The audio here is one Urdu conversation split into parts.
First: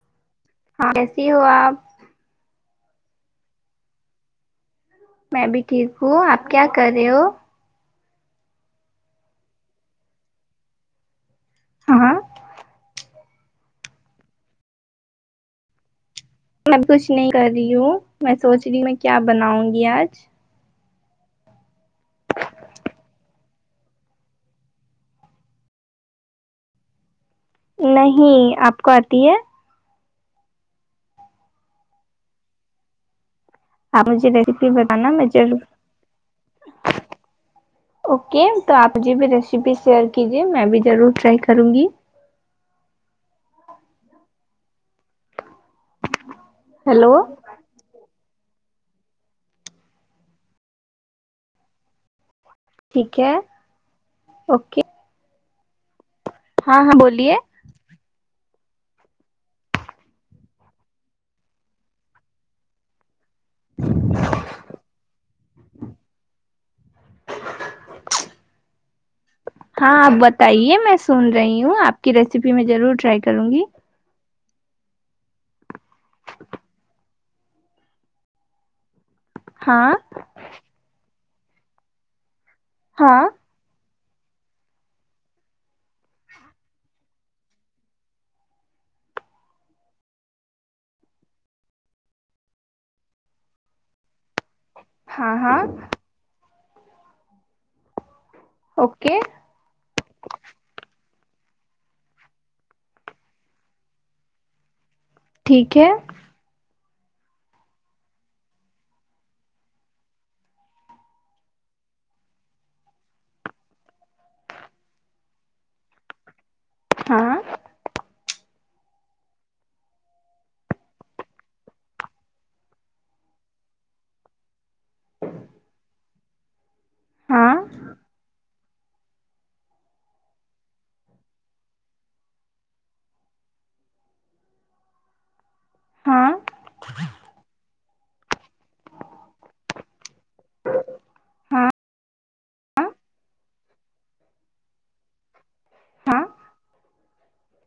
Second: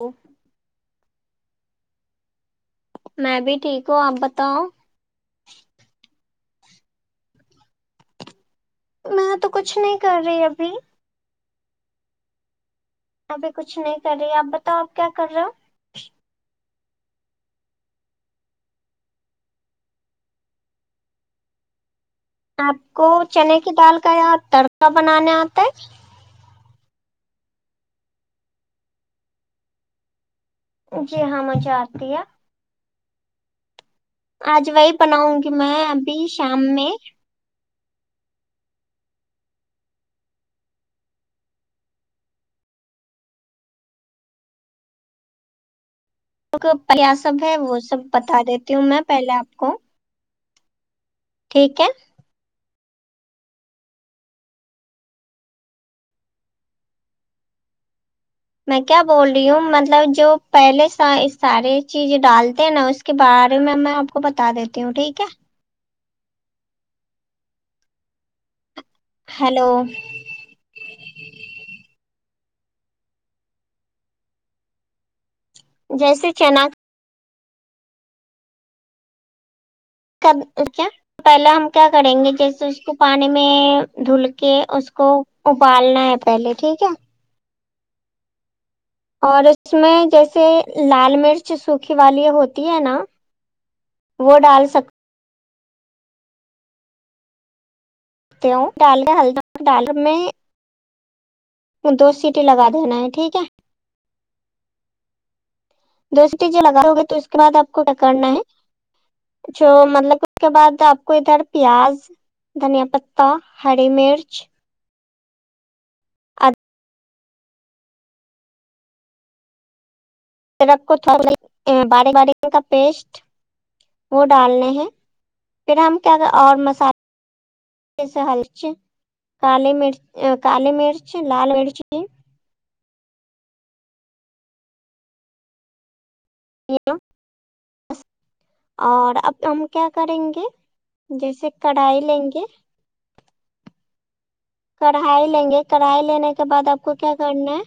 اوف ہاں کیسی ہو آپ میں بھی ٹھیک ہوں آپ بتاو میں بھی ٹھیک ہوں آپ کیا کر رہے ہو میں تو کچھ نہیں کر رہی ابھی ہاں ابھی کچھ نہیں کر رہی ہے آپ بتاو آپ کیا کر رہے ہو میں کچھ نہیں کر رہی ہوں میں سوچ رہی ہوں میں کیا بناوں گی آج آپ کو چنے کی دال کا یا تڑکا بنانے آتا ہے نہیں آپ کو آتی ہے جی ہاں مجھے آتی ہے آپ مجھے آج ریسیپی وہی بتانا بناوں گی ضرور میں ابھی شام میں اوکے تو آپ مجھے بھی ریسیپی شیئر کیجیے میں بھی ضرور ٹرائی کروں گی پریا ہیلو سب ہے وہ سب بتا دیتی ہوں میں پہلے آپ کو ٹھیک ہے ٹھیک ہے اوکے ہاں ہاں بولیے میں کیا بول رہی ہوں مطلب جو پہلے سا سارے چیزیں ڈالتے نا اس کے بارے میں میں آپ کو بتا دیتی ہوں ٹھیک ہے ہیلو ہاں آپ بت تائیے میں سن رہی ہوں آپ کی ریسیپی میں ضرور ٹرائی کروں گی جیسے چنا ہاں کب ا کیا پہلا ہم کیا کریں گے جیسے اس کو ہاں پانے میں دھل کے اس کو ابالنا ہے پہلے ٹھیک ہے اور اس میں جیسے لال مرچ سوکھی والی ہوتی ہے نا وہ ڈال سک ہاں ہاں توں ڈال کے اوکے ہلدا ڈال میں دو سیٹی لگا دینا ہے ٹھیک ہے ٹھیک ہے دو سیٹی جو لگا ہوگے تو اس کے بعد آپ کو کیا کرنا ہے جو مطلب اس کے بعد آپ کو ادھر پیاز دھنیا پتہ ہری مرچ ہاں رکھو تھوڑ بار بار کا پیسٹ وہ ڈالنے ہیں پھر ہم کیا کر اور ہاں مسالے [unintelligible] کالی مرچ کالی مرچ لال مرچی ہاں [unintelligible] اور اب ہم کیا کریں گے جیسے ہاں کڑھائی لیں گے ہاں کڑھائی لیں گے کڑھائی ہاں لینے کے بعد آپ کو کیا کرنا ہے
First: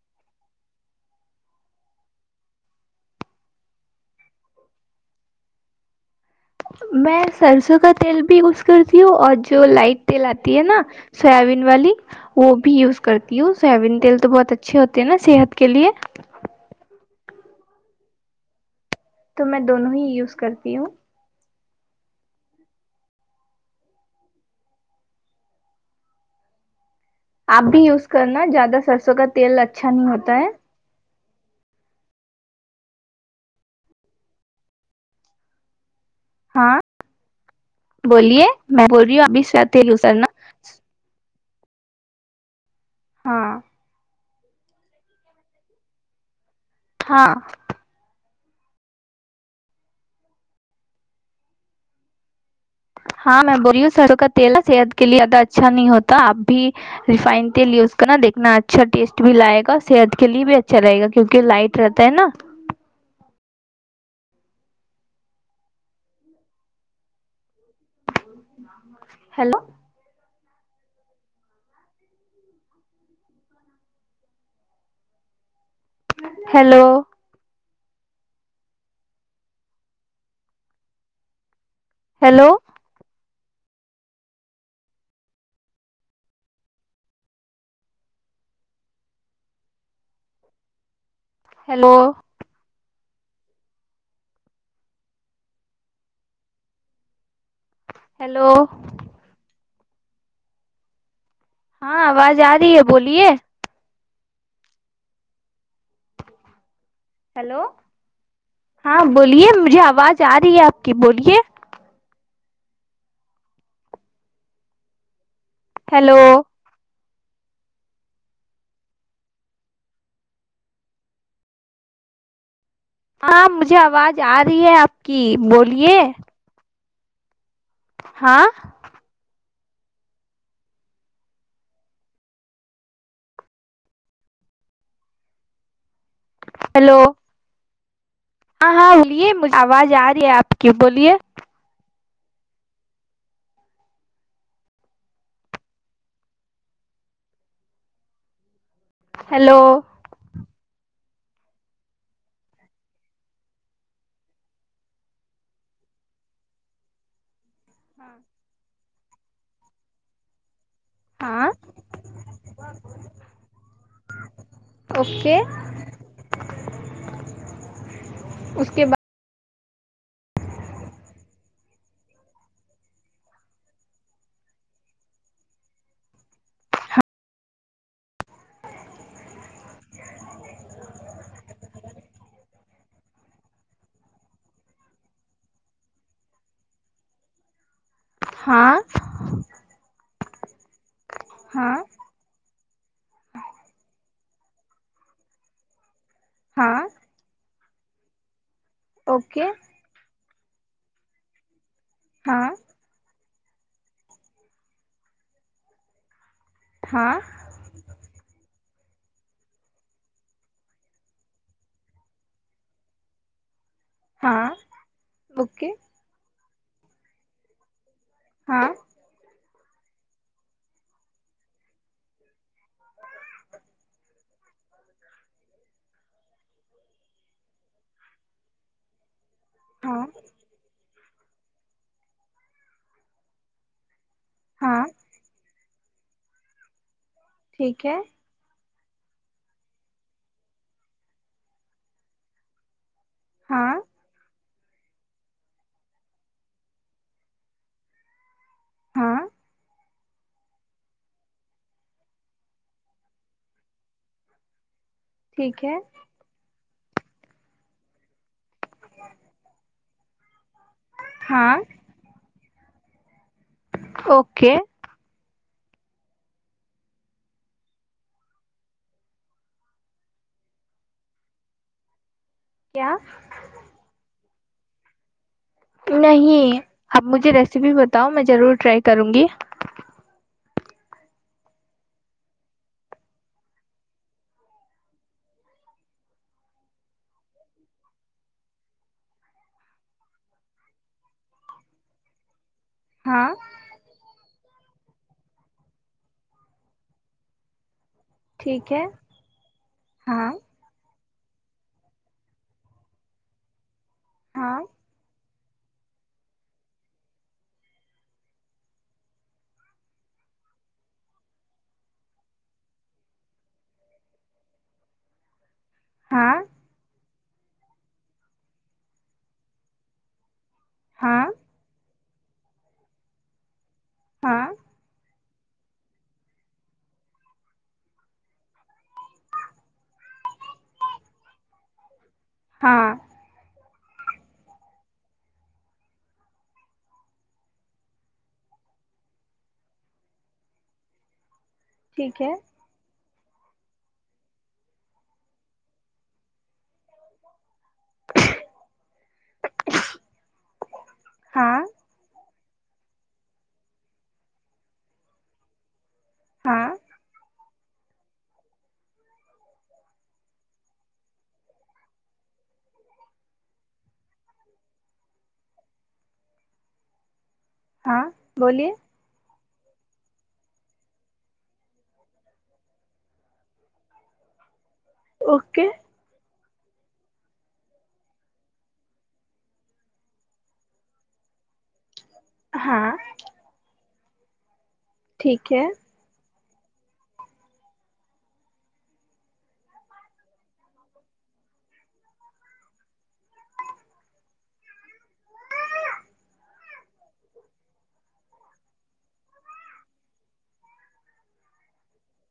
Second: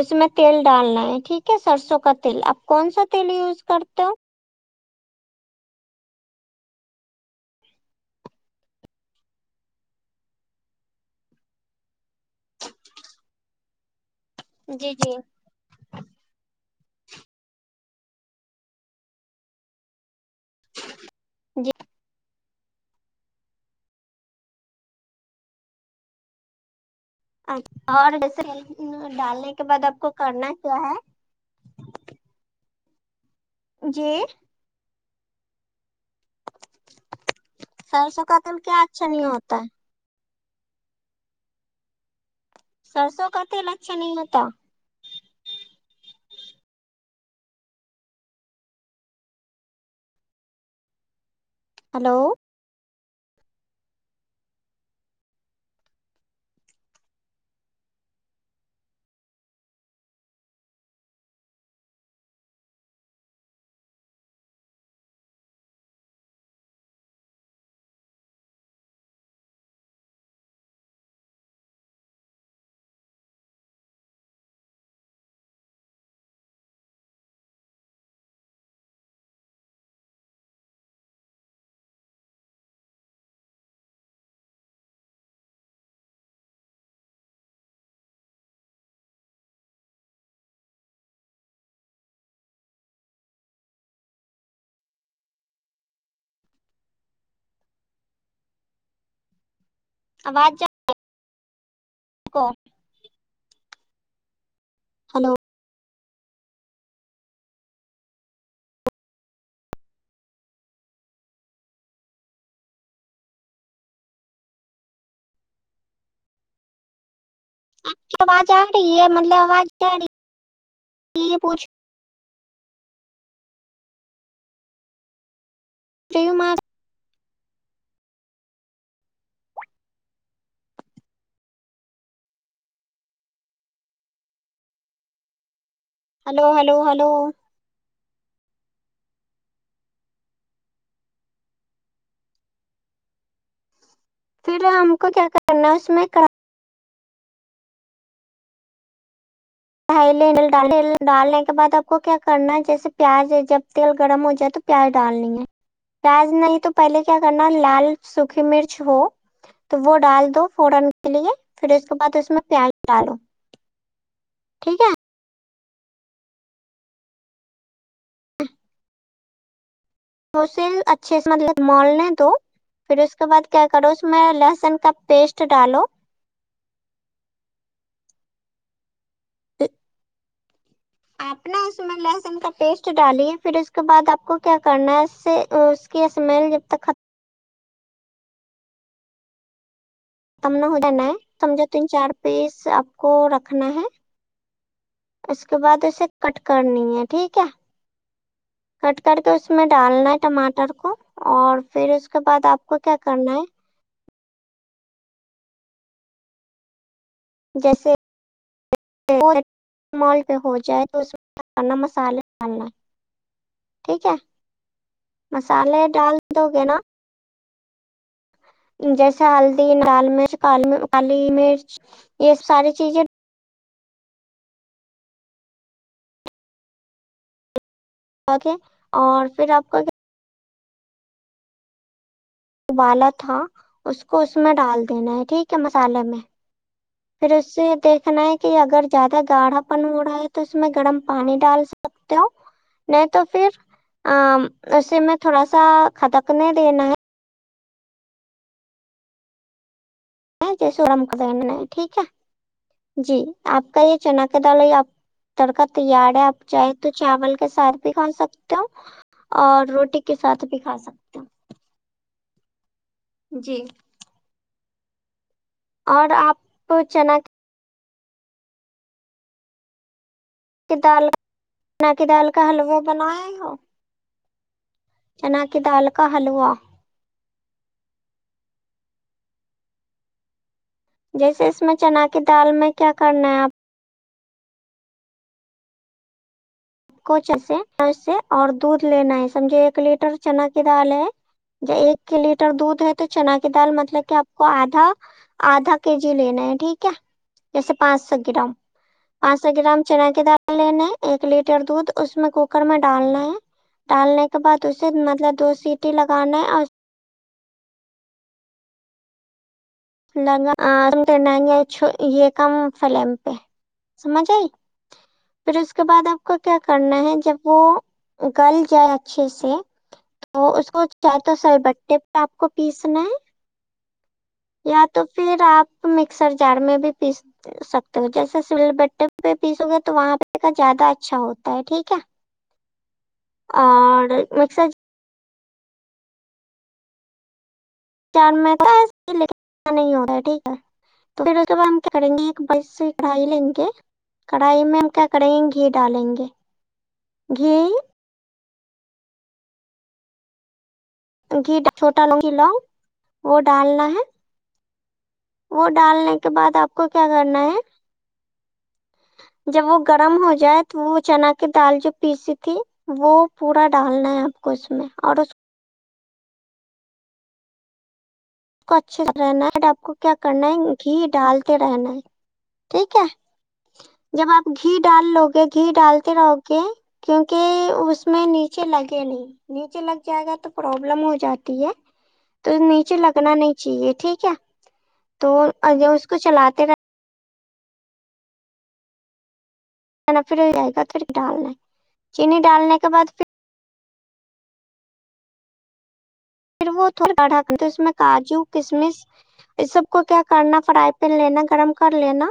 اس میں تیل ڈالنا ہے ٹھیک ہے سرسوں کا تیل آپ کون سا تیل یوز کرتے ہو میں سرسوں کا تیل بھی یوز کرتی ہوں اور جو لائٹ تیل آتی ہے نا سویابین والی وہ بھی یوز کرتی ہوں سویابین تیل تو بہت اچھے جی ہوتے ہیں جی نا صحت کے لیے تو میں دونوں ہی یوز کرتی ہوں جی اچھ آپ بھی یوز اور جیسے کرنا زیادہ سرسوں کا ڈالنے تیل کے بعد اچھا آپ نہیں کو ہوتا کرنا کیا ہے جی ہاں سرسوں کا بولیے تیل کیا میں بول اچھا رہی نہیں ہوں ابھی ہوتا ہے سواتیل یسرنا سرسوں کا ہاں تیل اچھا نہیں ہوتا ہاں ہلو ہاں میں بولی ہوں سرو کا تیل ہے صحت کے لیے زیادہ اچھا نہیں ہوتا آپ بھی ریفائن تیل یوز کرنا دیکھنا اچھا ٹیسٹ بھی لائے گا صحت کے لیے بھی اچھا رہے گا کیونکہ لائٹ رہتا ہے نا hello hello hello hello hello آواز جا ہاں آواز کو آ رہی ہے بولیے ہلو ہیلو ہاں بولیے مجھے آواز آ رہی ہے آپ کی بولیے ہیلو آپ کی آواز آ رہی ہے مطلب آواز [unintelligible] یہ پوچھ ہاں مجھے آواز آ رہی ہے آپ کی بولیے رہی ہوں میں ہاں ں ہلو ہلو ہیلو ہلو ہاں ہاں بولیے مجھے آواز آ رہی ہے آپ کی بولیے پھر ہم کو کیا کرنا ہے اس میں ہیلو ہے تیل ڈالنے ڈالنےکے بعد آپ کو کیا کرنا ہے جیسے پیاز ہے جب تیل گرم ہو جائے تو پیاز ڈالنی ہے پیاز نہیں تو پہلے کیا کرنا لال سوکھی مرچ ہو تو وہ ڈال دو فورن کے لیے ہاں پھر اس کے بعد اس میں پیاز ڈالو ٹھیک ہے اوکے اس کے بعد ہو سل اچھے سے مطلب مولنے دو پھر اس کے بعد کیا کرو اس میں لہسن کا پیسٹ ڈالو [inaudible] [inaudible] آپ نے اس میں لہسن کا پیسٹ ڈالیے پھر اس کے بعد آپ کو کیا کرنا ہے اس سے کی اسمیل جب تک ختم ہاں تم نہ ہو نئی تم جو ہاں تین چار پیس آپ کو رکھنا ہے اس کے بعد اسے کٹ ہاں کرنی ہے ٹھیک ہے کٹ کر کے اوکے اس میں ڈالنا ہے ٹماٹر کو اور پھر اس کے ہاں بعد آپ کو کیا کرنا ہے ہاں جیسے مول پہ ہو جائے تو اس کرنا مسالے ڈالنا ٹھیک ہے ہاں اوکے مسالے ڈال دو گے نا ہاں جیسے ہلدی لال مرچ کالی میر کالی مرچ یہ ساری چیزیں اوکے اور پھر آپ کا کیا ہاں ابالا تھا اس کو اس میں ہاں ڈال دینا ہے ٹھیک ہے مسالحے میں پھر اس سے دیکھنا ہے کہ اگر زیادہ گاڑھا پن ہو رہا ہے تو اس میں گرم پانی ڈال سکتے ہو نہیں تو پھر ہاں ا اسے میں تھوڑا سا کدکنے دینا ہے ہاں جیسے ہم کرا نہ ٹھیک ہے جی آپ کا یہ چنا کے دال ہو یہ آپ تڑکا تیار ہے آپ چاہیں تو چاول کے ساتھ بھی کھا سکتے ہو اور روٹی کے ساتھ بھی کھا سکتے ہیں ہاں جی اوکے اور آپ کو چنا کی دال چنا کی دال کا حلوہ کیا بناائے ہو چنا کی دال کا حلوہ نہیں اب مجھے ریسیپی بتاؤ میں ضرور ٹرائی کروں گی جیسے اس میں چنا کی دال میں کیا کرنا ہے آپ کوجیسے ایسے اور دودھ لینا ہے سمجھے ایک لیٹر چنا کی دال ہے ج ایک لیٹر دودھ ہے تو ہاں چنا کی دال مطلب کہ آپ کو آدھا آدھا کے جی لینا ہے ٹھیک ہے جیسے پانچ سو گرام ٹھیک ہے پانچ سو گرام چنا کی ہاں دال لینا ہے ایک لیٹر ر دودھ اس میں کوکر میں ڈالنا ہے ڈالنے کے ہاں بعد اسے مطلب دو سیٹی لگانا ہے اور لگا کرنا گے چھو یہ کم فلیم پہ سمجھ آی پھر اس کے بعد آپ ہاں کو کیا کرنا ہے جب وہ گل جائے اچھے سے تو اس کو چاہے ہاں تو سر بٹے پہ آپ کو پیسنا ہے ہاں یا تو پھر آپ مکسر جار میں بھی پس سکتے ہو جیسے سل بٹے پہ پیسو گے تو وہاں پہ زیادہ اچھا ہوتا ہے ٹھیک ہے ہاں اور ایک میسج چار م [inaudible] لیکن نہیں ہوتا ہے ٹھیک ہے تو پھر اسکے بعد ہم کیا کریں ٹھیک گے ہے ایک مسنگ کڑھائی لیں گے کڑھائی میں ہم کیا کریں گے گھی ڈالیں گے گھی ہاں گھی چھوٹا ل گی لونگ وہ ڈالنا ہے وہ ڈالنے کے بعد ہاں آپ کو کیا کرنا ہے جب وہ گرم ہو جائے تو وہ چنا کی دال جو پیسی تھی وہ پورا ڈالنا ہے آپ کو اس میں اور اس ہاں بولی کو اچھے سے رہنا ہے بٹ آپ کو کیا کرنا ہے گھی ڈالتے رہنا ہے ٹھیک ہے جب آپ گھی ڈال لو گے گھی اوکے ڈالتے رہو گے کیونکہ اس میں نیچے لگے نہیں نیچے لگ جائے گا تو پروبلم ہو جاتی ہے تو ہاں نیچے لگنا نہیں چاہیے ٹھیک ہے تو ٹھیک ہے اگر اس کو چلاتے رہ نا پڑے رھیگا تو پھر ڈالنا ہے چینی ڈالنے کے بعد پھر پھر وہ تھوڑا بڑھا کرتو اس میں کاجو کسمش اس سب کو کیا کرنا فرائی پین لینا گرم کر لینا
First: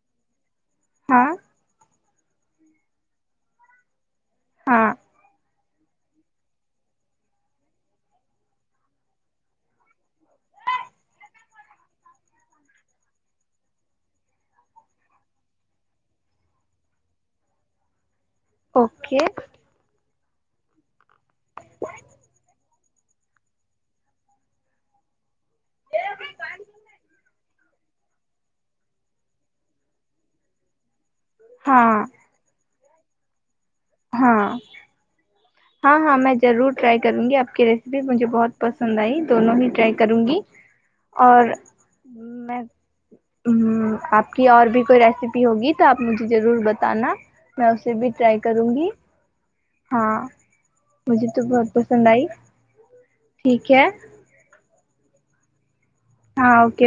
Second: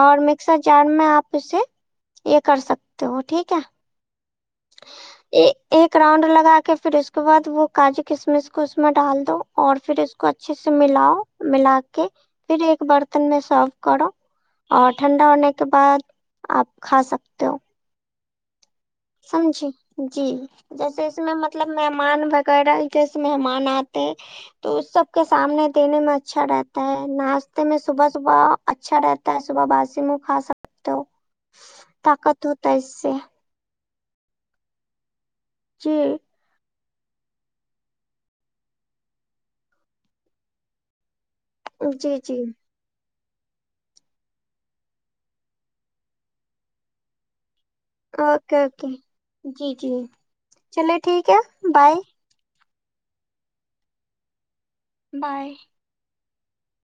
اور مک سر جار میں ہاں آپ اسے یہ کر سکتے ہو ٹھیک ہے ہاں ایک ایک راؤنڈ لگا کے پھر اس کے بعد وہ کاجو کشمش کو اس میں ڈال دو اور پھر اس کو اچھے سے ملاؤ ملا کے پھر ایک برتن میں صاف کرو اور ٹھنڈا ہونے کے بعد آپ کھا سکتے ہو اوکے سمجھے جی جیسے اس میں مطلب مہمان وغیرہ جیسے مہمان آتے ہے تو اس سب کے سامنے دینے میں اچھا رہتا ہے ناشتے میں صبح صبح اچھا رہتا ہے صبح باسی منہ کھا سکتے ہو ہاں طاقت ہوتا ہے اس سے ہاں ہاں ہاں جی میں ضرور ٹرائی کروں گی آپ کی ریسیپی مجھے بہت پسند آئی دونوں ہی ٹرائی کروں گی اور جی جی میں عمم آپ کی اور بھی کوئی ریسیپی ہوگی تو آپ مجھے ضرور بتانا میں اسے بھی ٹرائی اوکے کروں گی اوکے جی جی ہاں چلے مجھے ٹھیک ہے تو بہت بائے پسند آئی ٹھیک ہے بائے ہاں اوکے